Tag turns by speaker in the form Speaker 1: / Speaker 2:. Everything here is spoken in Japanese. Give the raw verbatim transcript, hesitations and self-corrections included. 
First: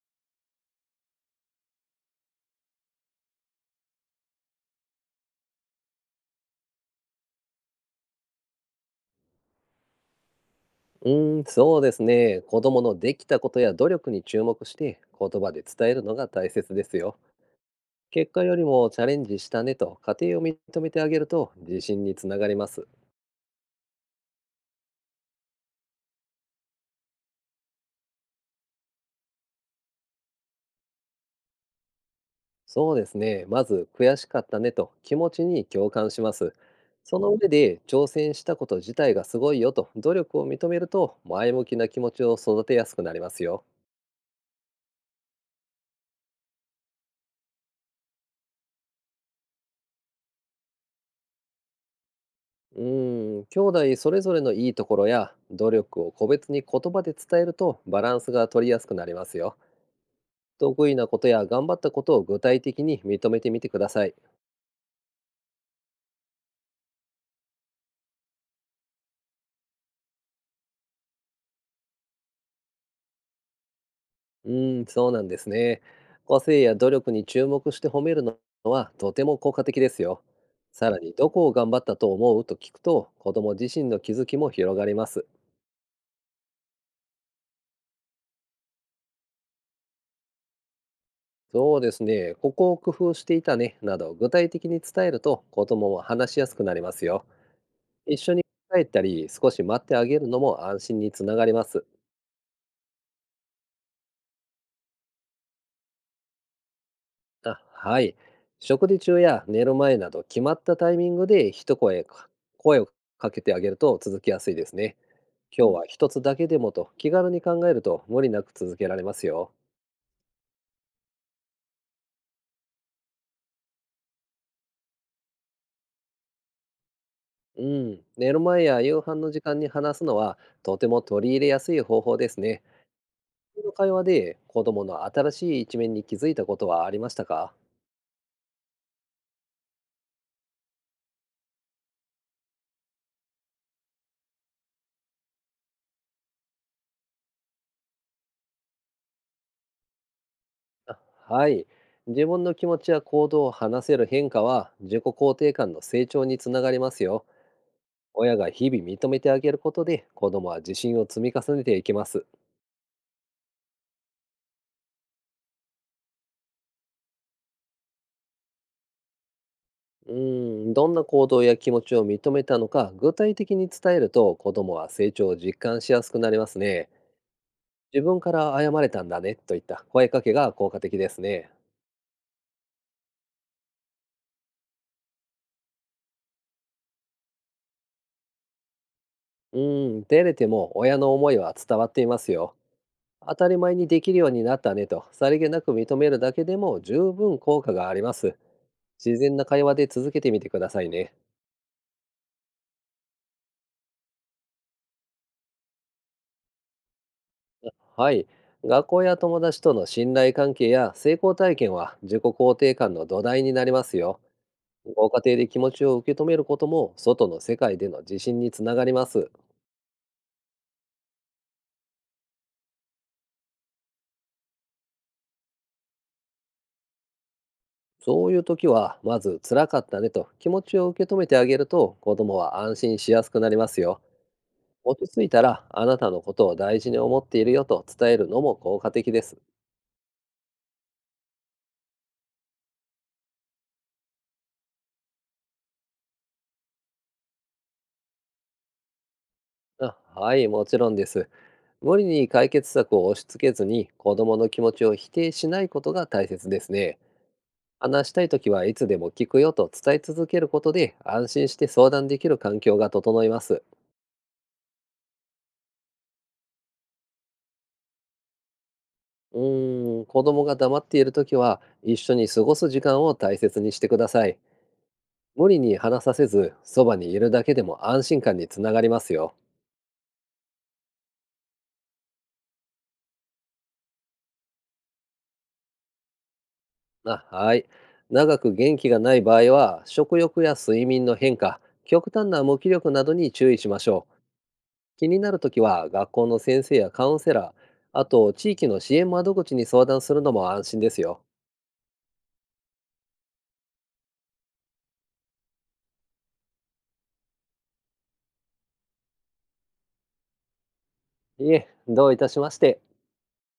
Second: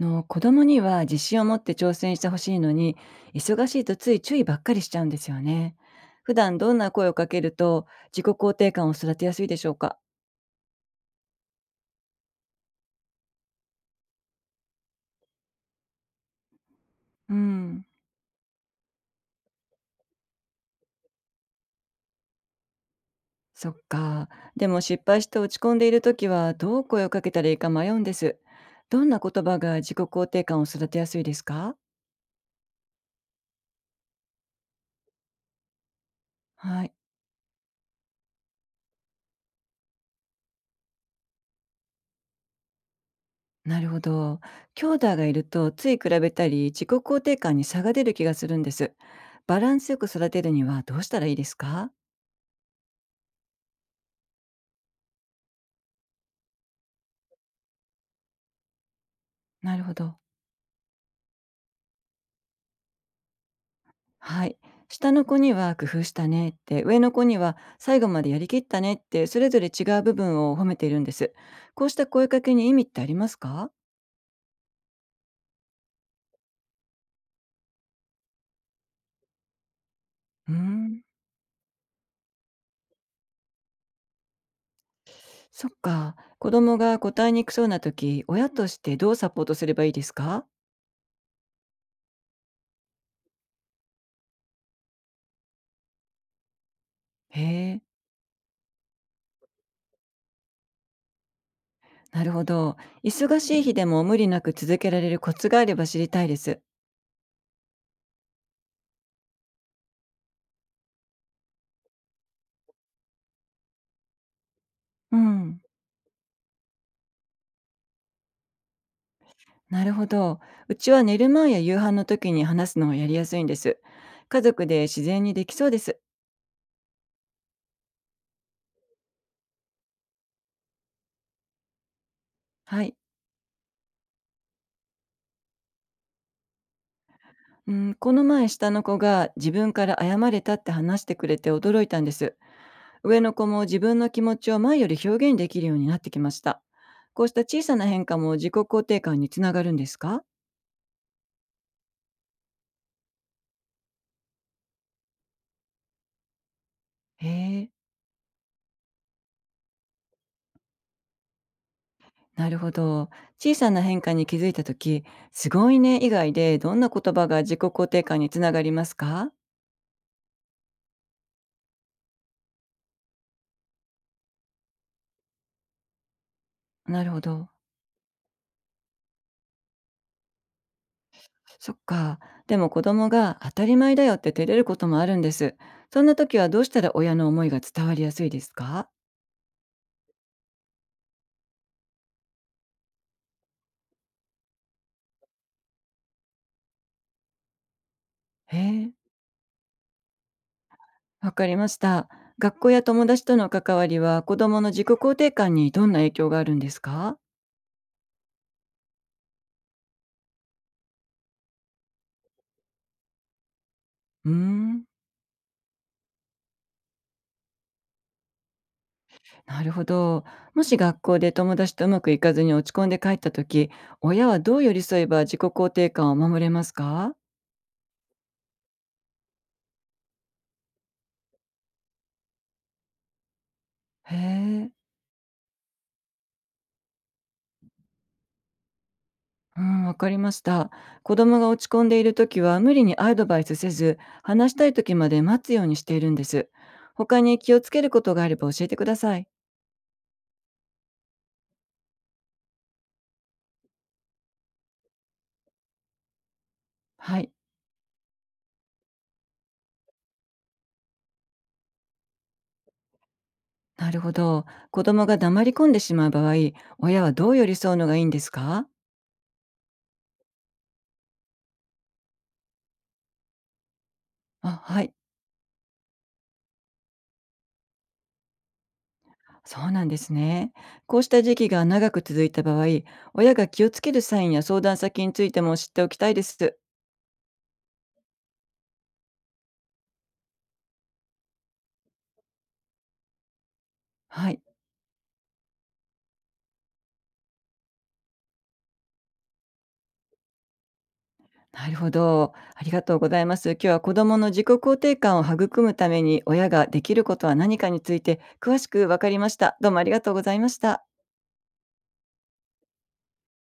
Speaker 1: の子供には自信を持って挑戦してほしいのに、忙しいとつい注意ばっかりしちゃうんですよね。普段どんな声をかけると自己肯定感を育てやすいでしょうか？
Speaker 2: うーん、そうですね。子供のできたことや努力に注目して言葉で伝えるのが大切ですよ。
Speaker 1: うん。
Speaker 2: 結果よりもチャレンジしたねと家庭を認めてあげると自信につながります。
Speaker 1: そっか。でも失敗して落ち込んでいる時はどう声をかけたらいいか迷うんです。どんな言葉が自己肯定感を育てやすいですか？
Speaker 2: そうですね。まず悔しかったねと気持ちに共感します。
Speaker 1: はい。
Speaker 2: その上で挑戦したこと自体がすごいよと努力を認めると前向きな気持ちを育てやすくなりますよ。
Speaker 1: なるほど。兄弟がいるとつい比べたり自己肯定感に差が出る気がするんです。バランスよく育てるにはどうしたらいいですか？
Speaker 2: うーん、兄弟それぞれのいいところや努力を個別に言葉で伝えるとバランスが取りやすくなりますよ。
Speaker 1: なるほど。
Speaker 2: 得意なことや頑張ったことを具体的に認めてみてください。
Speaker 1: はい。下の子には工夫したねって、上の子には最後までやりきったねって、それぞれ違う部分を褒めているんです。こうした声かけに意味ってありますか？
Speaker 2: うーん、そうなんですね。個性や努力に注目して褒めるのはとても効果的ですよ。
Speaker 1: うー
Speaker 2: さら
Speaker 1: ん、
Speaker 2: に、どこを頑張ったと思うと聞くと、子供自身の気づきも広がります。
Speaker 1: そっか。子供が答えにくそうな時、親としてどうサポートすればいいですか？
Speaker 2: そうですね、ここを工夫していたね、など具体的に伝えると子供も話しやすくなりますよ。
Speaker 1: へえ、
Speaker 2: 一緒に答えたり、少し待ってあげるのも安心につながります。
Speaker 1: なるほど。忙しい日でも無理なく続けられるコツがあれば知りたいです。
Speaker 2: あ、はい。食事中や寝る前など決まったタイミングで一声か、声をかけてあげると続きやすいですね。
Speaker 1: う
Speaker 2: う
Speaker 1: ん、
Speaker 2: 今日ん、は一つだけでもと気軽に考えると無理なく続けられますよ。
Speaker 1: なるほど。うちは寝る前や夕飯の時に話すのがやりやすいんです。家族で自然にできそうです。
Speaker 2: うん。寝る前や夕飯の時間に話すのはとても取り入れやすい方法ですね。
Speaker 1: はい。
Speaker 2: この会話で子供の新しい一面に気づいたことはありましたか？
Speaker 1: うん、この前下の子が自分から謝れたって話してくれて驚いたんです。上の子も自分の気持ちを前より表現できるようになってきました。こうした小さな変化も自己肯定感につながるんですか？
Speaker 2: あ、はい。自分の気持ちや行動を話せる変化は自己肯定感の成長につながります
Speaker 1: へ
Speaker 2: よ。
Speaker 1: え、
Speaker 2: 親が日々認めてあげることで子供は自信を積み重ねていきます。
Speaker 1: なるほど。小さな変化に気づいた時、すごいね以外でどんな言葉が自己肯定感につながりますか？
Speaker 2: うーん、どんな行動や気持ちを認めたのか具体的に伝えると子供は成長を実感しやすくなりますね。
Speaker 1: なるほど。
Speaker 2: 自分から謝れたんだねといった声かけが効果的ですね。
Speaker 1: そっか。でも子供が当たり前だよって照れることもあるんです。そんな時はどうしたら親の思いが伝わりやすいですか？
Speaker 2: うーん、照れても親の思いは伝わっていますよ。当たり前にできるようになったねとさりげなく認めるだけでも十分効果があります。
Speaker 1: へえ。
Speaker 2: 自然な会話で続けてみてくださいね。
Speaker 1: わかりました。学校や友達との関わりは子供の自己肯定感にどんな影響があるんですか？
Speaker 2: はい。学校や友達との信頼関係や成功体験は自己肯定感の土台になりますよ。
Speaker 1: うーん、
Speaker 2: ご家庭で気持ちを受け止めることも外の世界での自信につながります。
Speaker 1: なるほど。もし学校で友達とうまくいかずに落ち込んで帰った時、親はどう寄り添えば自己肯定感を守れますか？
Speaker 2: そういう時はまず辛かったねと気持ちを受け止めてあげると子供は安心しやすくなりますよ。
Speaker 1: へえ。
Speaker 2: 落ち着いたらあなたのことを大事に思っているよと伝えるのも効果的です。
Speaker 1: うん、わかりました。子供が落ち込んでいる時は無理にアドバイスせず、話したい時まで待つようにしているんです。他に気をつけることがあれば教えてください。
Speaker 2: あ、はい、もちろんです。無理に解決策を押し付けずに子供の気持ちを否定しないことが大切ですね。
Speaker 1: はい。
Speaker 2: 話したいときはいつでも聞くよと伝え続けることで安心して相談できる環境が整います。
Speaker 1: なるほど。子供が黙り込んでしまう場合、親はどう寄り添うのがいいんですか？
Speaker 2: うーん、子供が黙っているときは一緒に過ごす時間を大切にしてください。
Speaker 1: あ、はい。
Speaker 2: 無理に話させず、そばにいるだけでも安心感につながりますよ。
Speaker 1: そうなんですね。こうした時期が長く続いた場合、親が気をつけるサインや相談先についても知っておきたいです。
Speaker 2: あ、はい。長く元気がない場合は食欲や睡眠の変化、極端な無気力などに注意しましょう。
Speaker 1: はい。
Speaker 2: 気になるときは学校の先生やカウンセラー、あと地域の支援窓口に相談するのも安心ですよ。
Speaker 1: なるほど。ありがとうございます。今日は子供の自己肯定感を育むために親ができることは何かについて詳しくわかりました。どうもありがとうございました。
Speaker 2: いえ、どういたしまして。